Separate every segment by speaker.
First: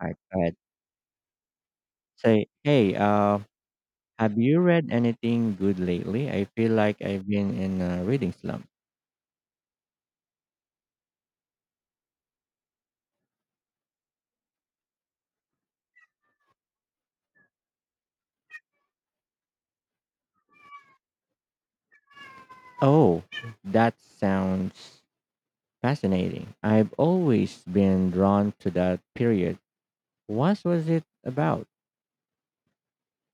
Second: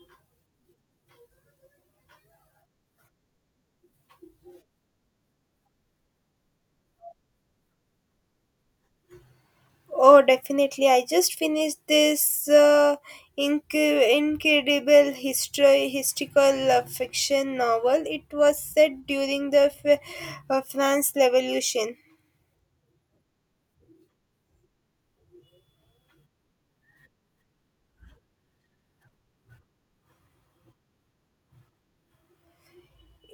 Speaker 1: I go say, hey, have you read anything good lately? I feel like I've been in a reading slump.
Speaker 2: Oh, definitely. I just finished this inc- incredible history historical fiction novel. It was set during the France Revolution.
Speaker 1: Oh, that sounds fascinating. I've always been drawn to that period. What was it about?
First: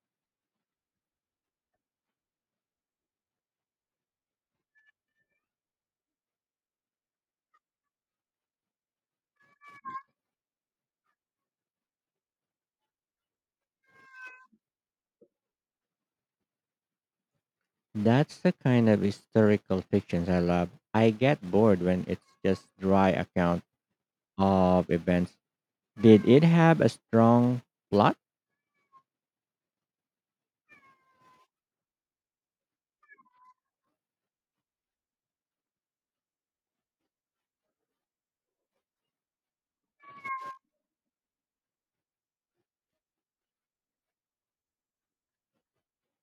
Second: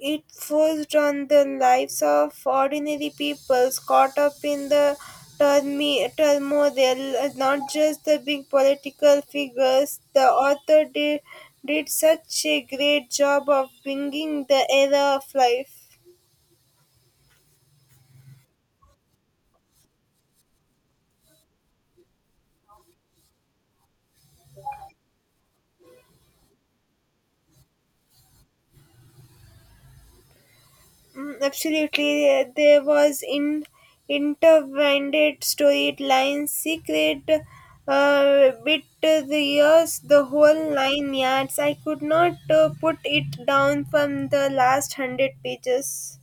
Speaker 2: It focused on the lives of ordinary people caught up in the turmoil, not just the big political figures. The author did such a great job of bringing the era of life.
Speaker 1: That's the kind of historical fictions I love. I get bored when it's just dry account of events. Did it have a strong plot?
Speaker 2: Mm, absolutely, there was in intertwined storyline, secret bit the years, the whole nine yards. I could not put it down from the last 100 pages.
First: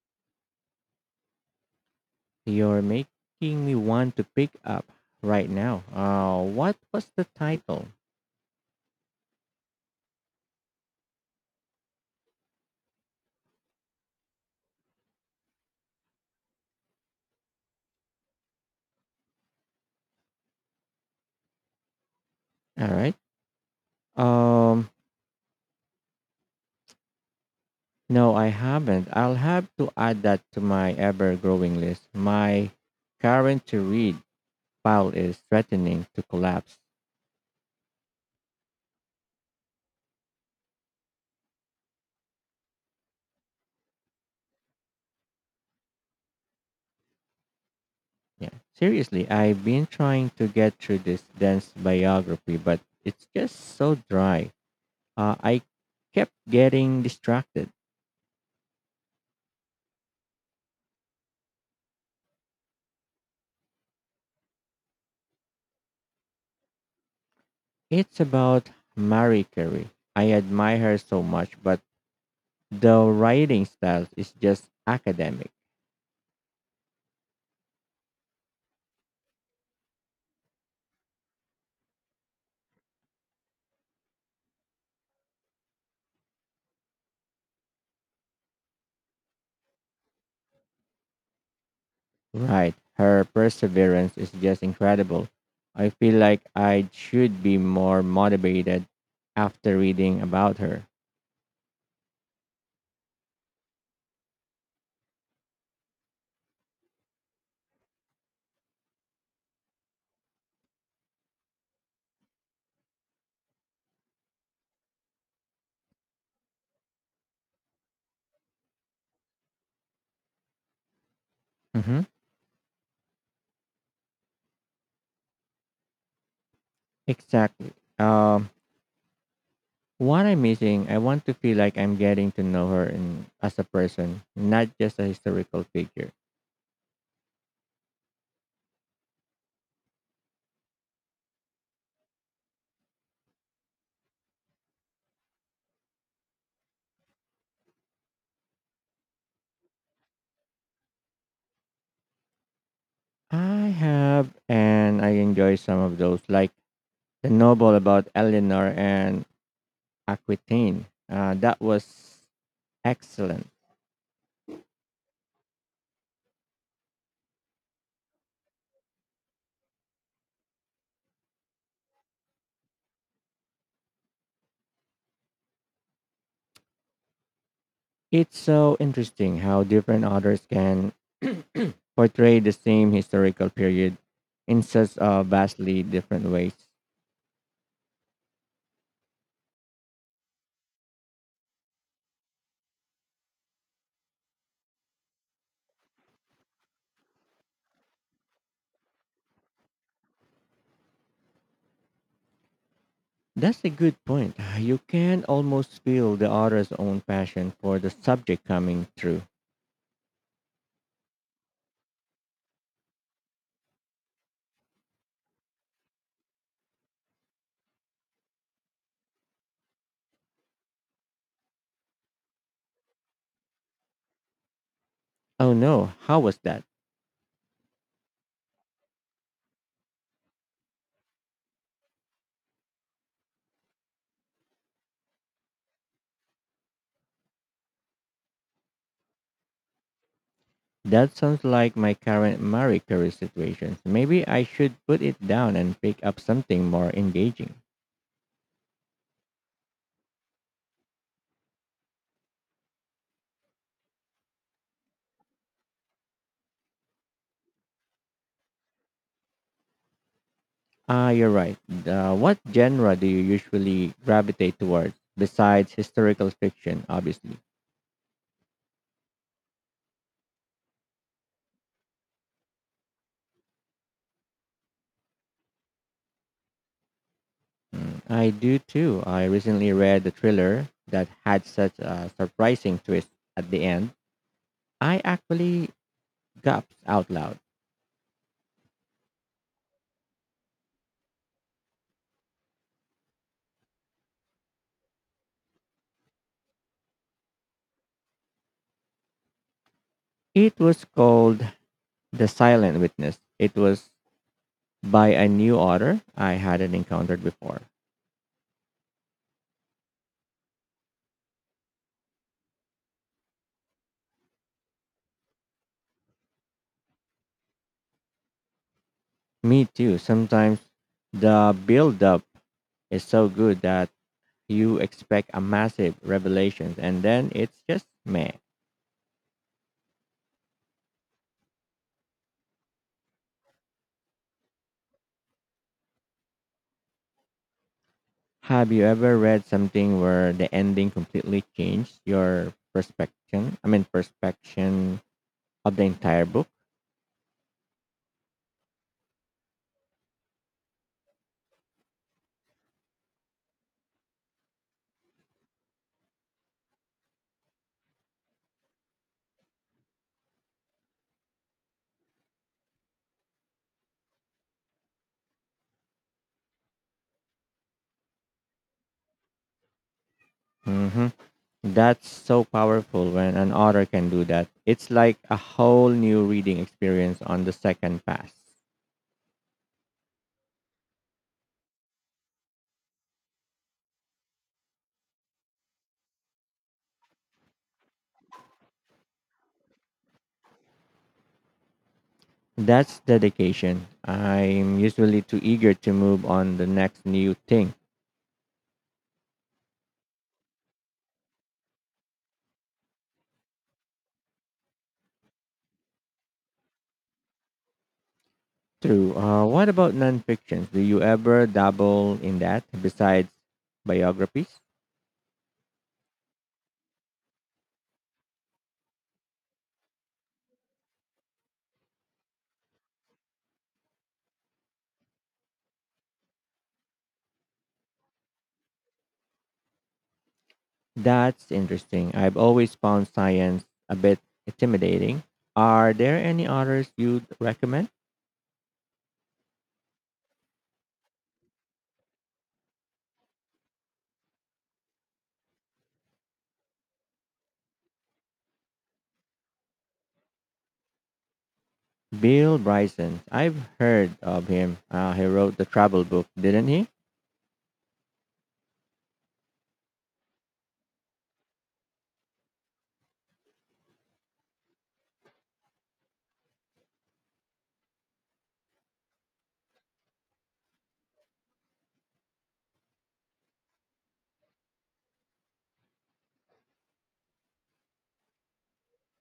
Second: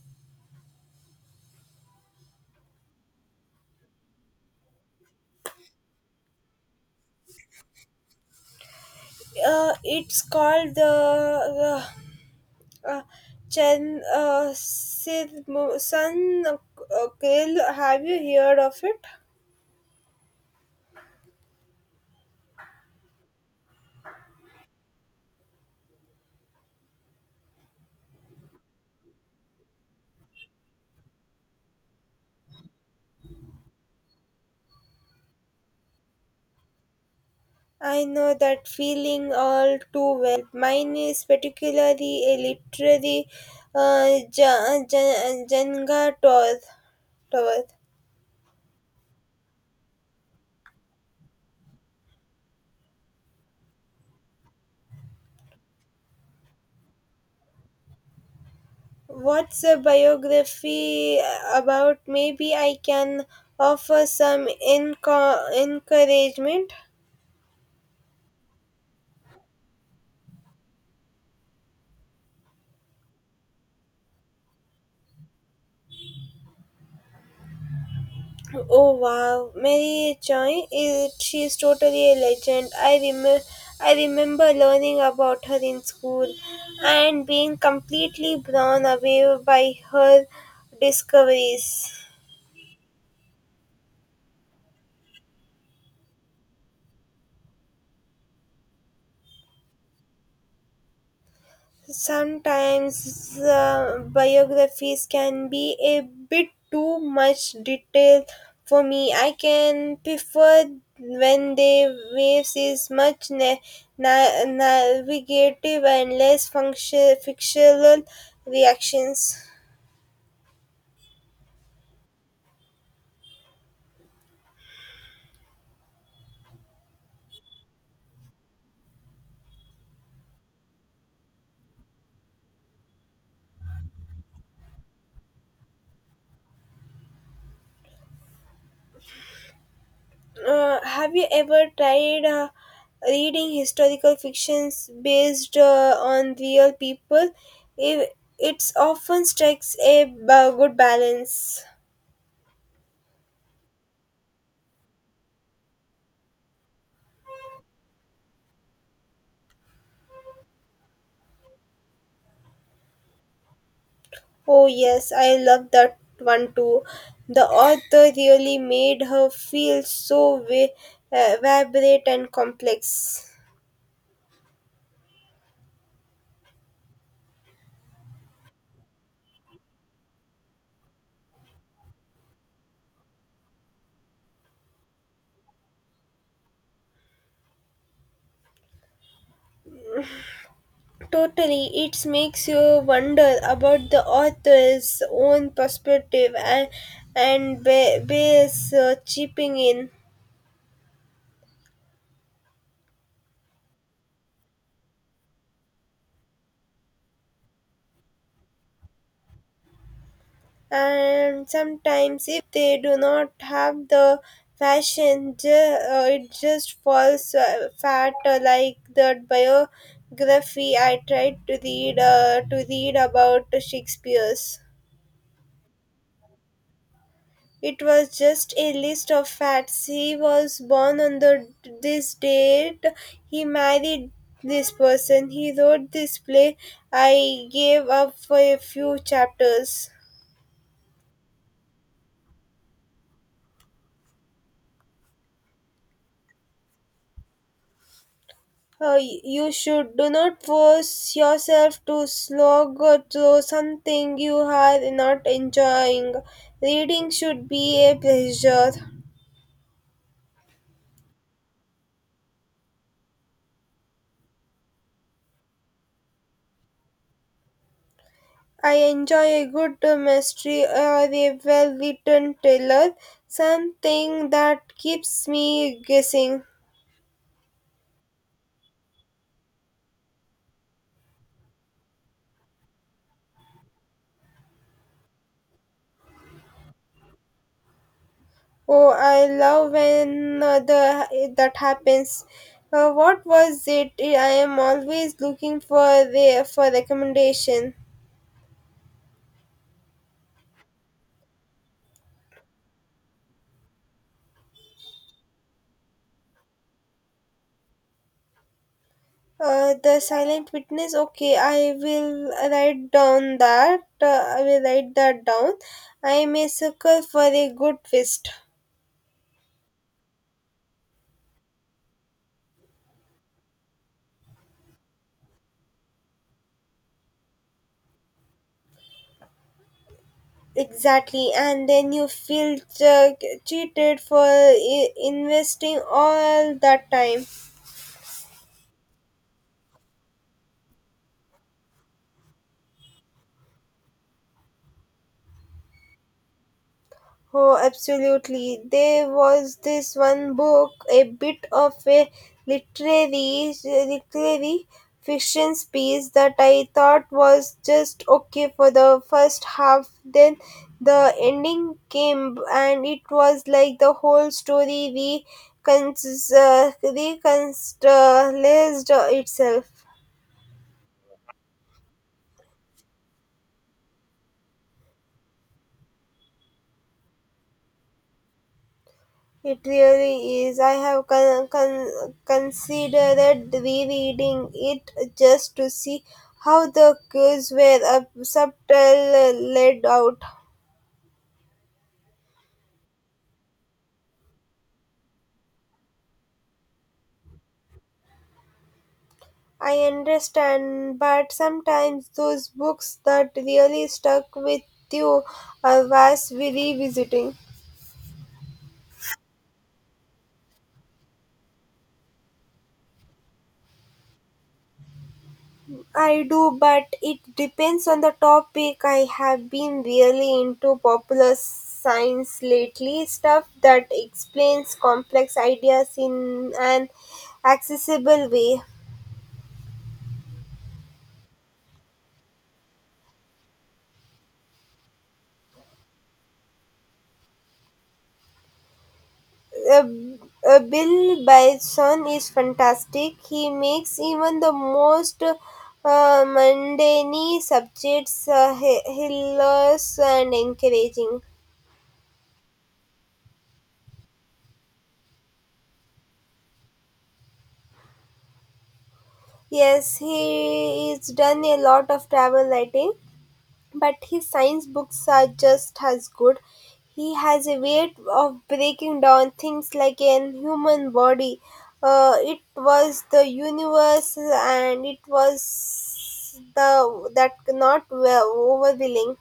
Speaker 1: You're making me want to pick up right now. What was the title?
Speaker 2: It's called the uh, uh, Chen Sun Grill. Have you heard of it?
Speaker 1: All right. Um, no, I haven't. I'll have to add that to my ever-growing list. My current to read pile is threatening to collapse.
Speaker 2: I know that feeling all too well. Mine is particularly a literary Jenga tower.
Speaker 1: Yeah. Seriously, I've been trying to get through this dense biography, but it's just so dry. I kept getting distracted.
Speaker 2: What's a biography about? Maybe I can offer some encouragement.
Speaker 1: It's about Marie Curie. I admire her so much, but the writing style is just academic,
Speaker 2: Oh wow, Mary Choi is she's totally a legend. I remember learning about her in school and being completely blown away by her discoveries.
Speaker 1: right? Her perseverance is just incredible. I feel like I should be more motivated after reading about her.
Speaker 2: Sometimes biographies can be a bit too much detail for me. I can prefer when the waves is much navigative and less fictional reactions.
Speaker 1: hmm Exactly. Um, what I'm missing, I want to feel like I'm getting to know her in, as a person, not just a historical figure.
Speaker 2: Have you ever tried reading historical fictions based on real people? It it's often strikes a good balance.
Speaker 1: I have, and I enjoy some of those, like the novel about Eleanor and Aquitaine. That was excellent.
Speaker 2: Oh, yes, I love that one too. The author really made her feel so vibrant and complex.
Speaker 1: It's so interesting how different authors can portray the same historical period in such vastly different ways.
Speaker 2: Totally, it makes you wonder about the author's own perspective and bears chipping in.
Speaker 1: That's a good point. You can almost feel the author's own passion for the subject coming through.
Speaker 2: And sometimes if they do not have the fashion it just falls fat like the biography I tried to read about shakespeare's
Speaker 1: Oh no, how was that?
Speaker 2: it was just a list of facts he was born on the this date he married this person he wrote this play I gave up for a few chapters.
Speaker 1: That sounds like my current Marie Curie situation. Maybe I should put it down and pick up something more engaging.
Speaker 2: You should do not force yourself to slog through something you are not enjoying. Reading should be a pleasure.
Speaker 1: Ah, you're right. What genre do you usually gravitate towards besides historical fiction, obviously?
Speaker 2: I enjoy a good mystery or a well written thriller, something that keeps me guessing.
Speaker 1: Mm, I do too. I recently read the thriller that had such a surprising twist at the end. I actually gasped out loud.
Speaker 2: Oh, I love when that happens. What was it? I am always looking for the for recommendation.
Speaker 1: It was called The Silent Witness. It was by a new author I hadn't encountered before.
Speaker 2: The silent witness. Okay, I will write down that. I will write that down. I may circle for a good twist.
Speaker 1: Me too. Sometimes the build up is so good that you expect a massive revelation and then it's just meh.
Speaker 2: Exactly, and then you feel uh, cheated for investing all that time.
Speaker 1: Have you ever read something where the ending completely changed your perspective? I mean, perspective of the entire book?
Speaker 2: Oh, absolutely. There was this one book, a bit of a literary fiction piece that I thought was just okay for the first half. Then the ending came, and it was like the whole story reconstructed itself.
Speaker 1: hmm That's so powerful when an author can do that. It's like a whole new reading experience on the second pass.
Speaker 2: It really is. I have considered rereading it just to see how the cues were subtle laid out.
Speaker 1: That's dedication. I'm usually too eager to move on the next new thing.
Speaker 2: I understand, but sometimes those books that really stuck with you are worth revisiting.
Speaker 1: True. What about nonfictions? Do you ever dabble in that besides biographies?
Speaker 2: I do, but it depends on the topic. I have been really into popular science lately, stuff that explains complex ideas in an accessible way.
Speaker 1: That's interesting. I've always found science a bit intimidating. Are there any others you'd recommend?
Speaker 2: Uh, Bill Bison is fantastic. He makes even the most mundane subjects hilarious and encouraging.
Speaker 1: Bill Bryson. I've heard of him. He wrote the travel book, didn't he?
Speaker 2: Yes, he is done a lot of travel writing, but his science books are just as good. He has a way of breaking down things like an human body. It was the universe, and it was the that not well overwhelming.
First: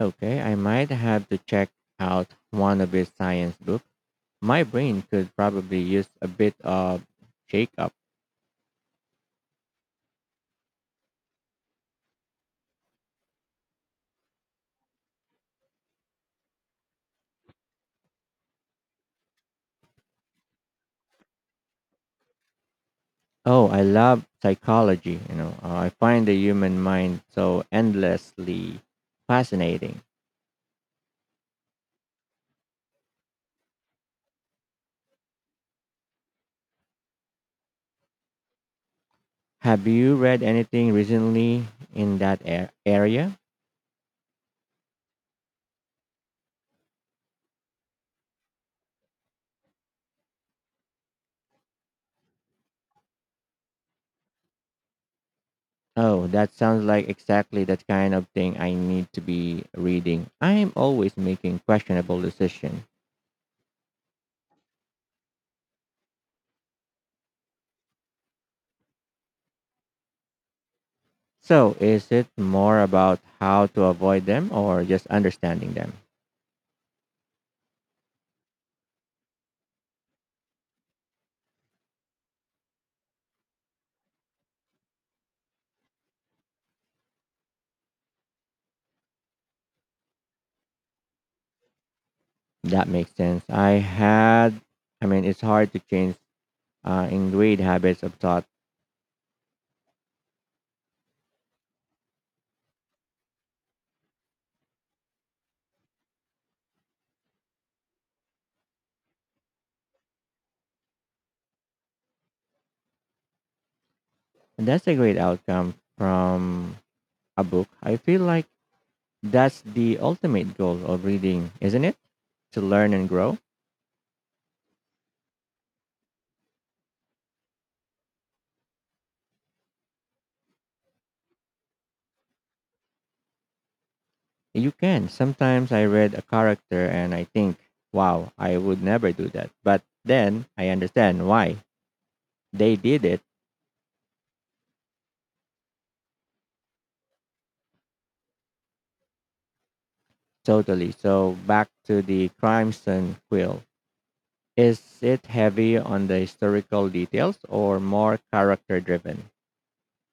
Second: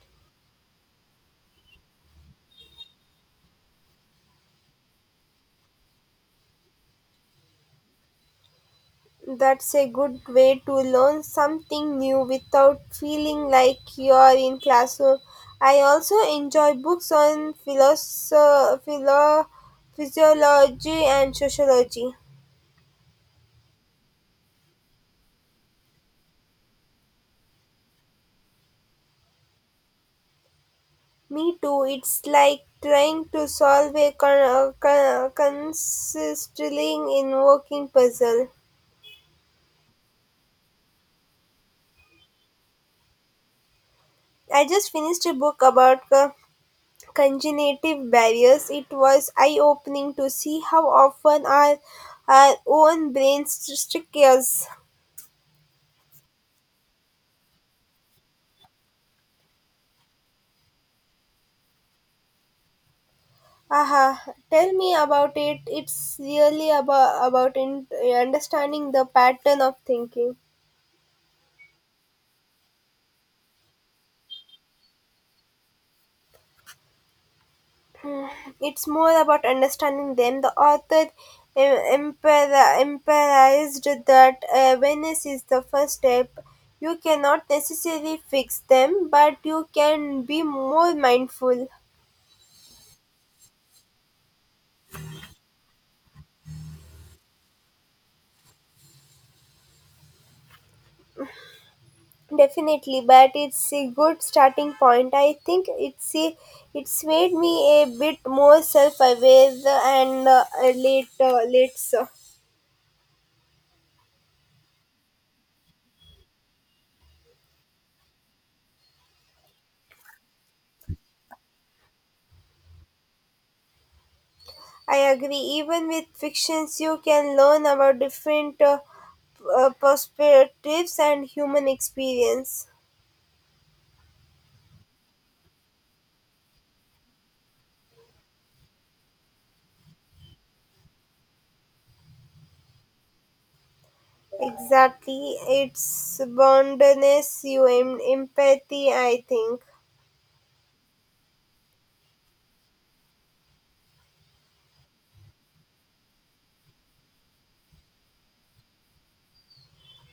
Speaker 1: Okay, I might have to check out one of his science books. My brain could probably use a bit of shake up.
Speaker 2: That's a good way to learn something new without feeling like you're in classroom. I also enjoy books on philo- physiology, and sociology.
Speaker 1: Oh, I love psychology. You know, I find the human mind so endlessly fascinating.
Speaker 2: Me too. It's like trying to solve a consistently invoking puzzle.
Speaker 1: Have you read anything recently in that area?
Speaker 2: I just finished a book about congenitive barriers. It was eye-opening to see how often our own brains trick us.
Speaker 1: Oh, that sounds like exactly that kind of thing I need to be reading. I am always making questionable decisions.
Speaker 2: Aha! Tell me about it. It's really about understanding the pattern of thinking.
Speaker 1: So, is it more about how to avoid them or just understanding them?
Speaker 2: It's more about understanding them. The author emphasized that awareness is the first step. You cannot necessarily fix them, but you can be more mindful.
Speaker 1: That makes sense. I mean, it's hard to change ingrained habits of thought.
Speaker 2: Definitely, but it's a good starting point. I think it's made me a bit more self-aware and later.
Speaker 1: That's a great outcome from a book. I feel like that's the ultimate goal of reading, isn't it? To learn and grow.
Speaker 2: I agree. Even with fictions, you can learn about different perspectives and human experience.
Speaker 1: You can. Sometimes I read a character and I think, wow, I would never do that. But then I understand why they did it
Speaker 2: Exactly. It's boundedness, you empathy, I think.
Speaker 1: totally. So back to the Crimson Quill. Is it heavy on the historical details or more character driven?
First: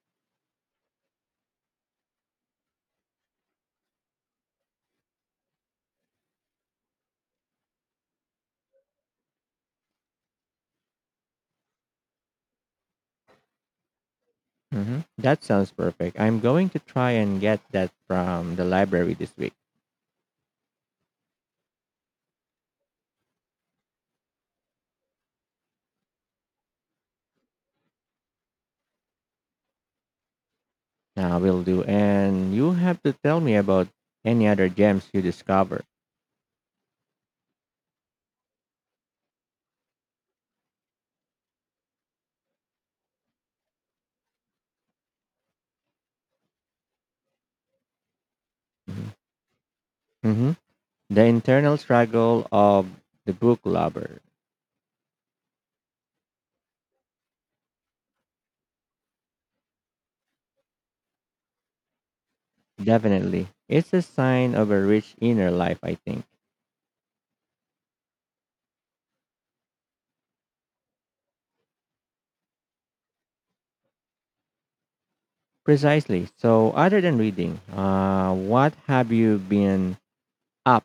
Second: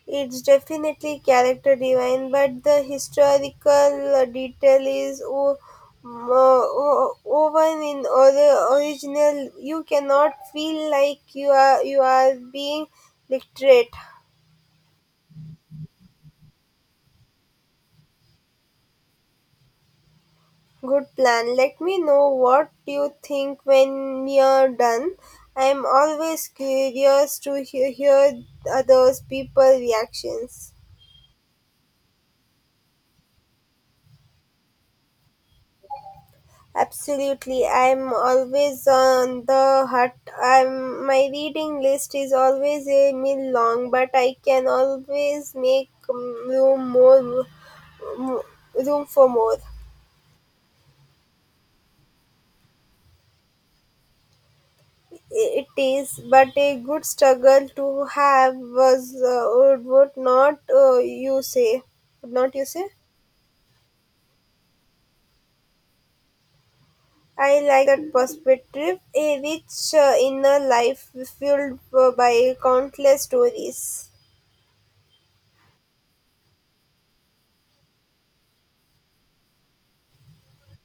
Speaker 2: It's definitely character driven but the historical detail is woven in other original. You cannot feel like you are being literate.
Speaker 1: That sounds perfect. I'm going to try and get that from the library this week.
Speaker 2: Good plan. Let me know what you think when you're done. I'm always curious to hear others people reactions.
Speaker 1: I will do. And you have to tell me about any other gems you discover.
Speaker 2: Absolutely. I'm always on the hut. I'm my reading list is always a mil long, but I can always make m- room for more.
Speaker 1: hmm The internal struggle of the book lover.
Speaker 2: It is, but a good struggle to have was would not you say? Would not you say?
Speaker 1: Definitely. It's a sign of a rich inner life, I think.
Speaker 2: I like that perspective, a rich inner life fueled by countless stories.
Speaker 1: Precisely. So, other than reading, what have you been up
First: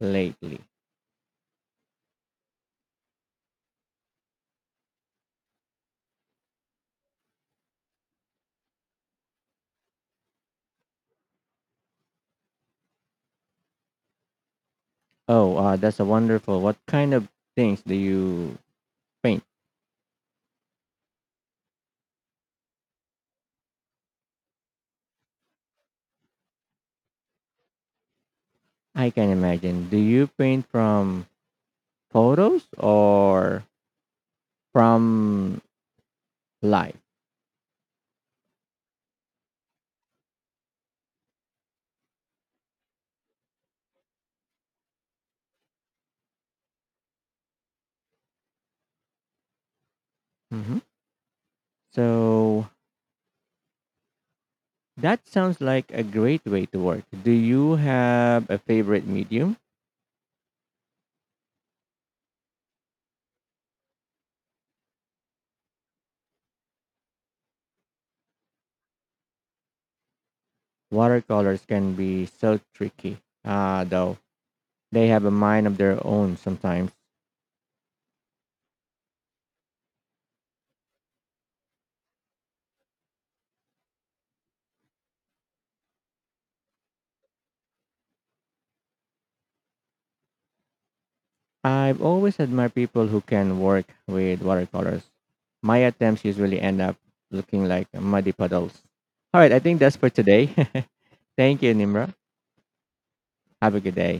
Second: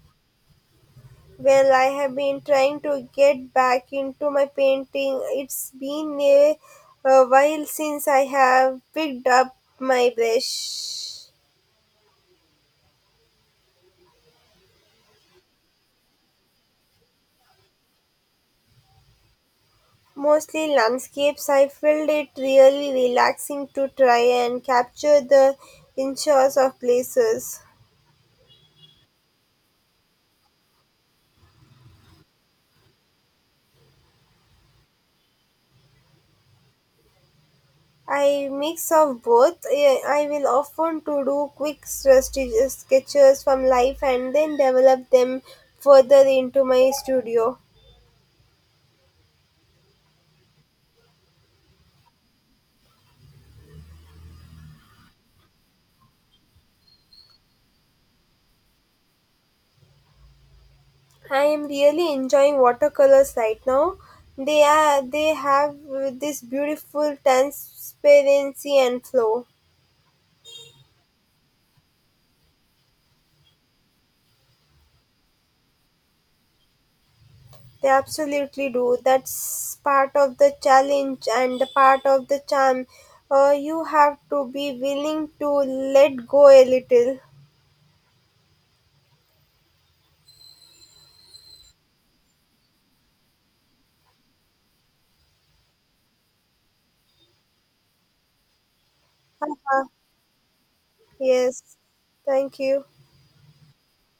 Speaker 1: lately?
Speaker 2: Well, I have been trying to get back into my painting. It's been a while since I have picked up my brush.
Speaker 1: Oh, that's a wonderful. What kind of things do you paint?
Speaker 2: Mostly landscapes. I felt it really relaxing to try and capture the inches of places.
Speaker 1: I can imagine. Do you paint from photos or from life?
Speaker 2: I mix of both. I will often to do quick sketches from life and then develop them further into my studio.
Speaker 1: So that sounds like a great way to work. Do you have a favorite medium?
Speaker 2: I am really enjoying watercolors right now. They have this beautiful transparency and flow.
Speaker 1: Watercolors can be so tricky, though. They have a mind of their own sometimes.
Speaker 2: They absolutely do. That's part of the challenge and the part of the charm. You have to be willing to let go a little.
Speaker 1: I've always admired people who can work with watercolors. My attempts usually end up looking like muddy puddles. All right, I think
Speaker 2: Uh-huh.
Speaker 1: that's for today. Thank you,
Speaker 2: Yes.
Speaker 1: Nimra.
Speaker 2: Thank you.
Speaker 1: Have a good day.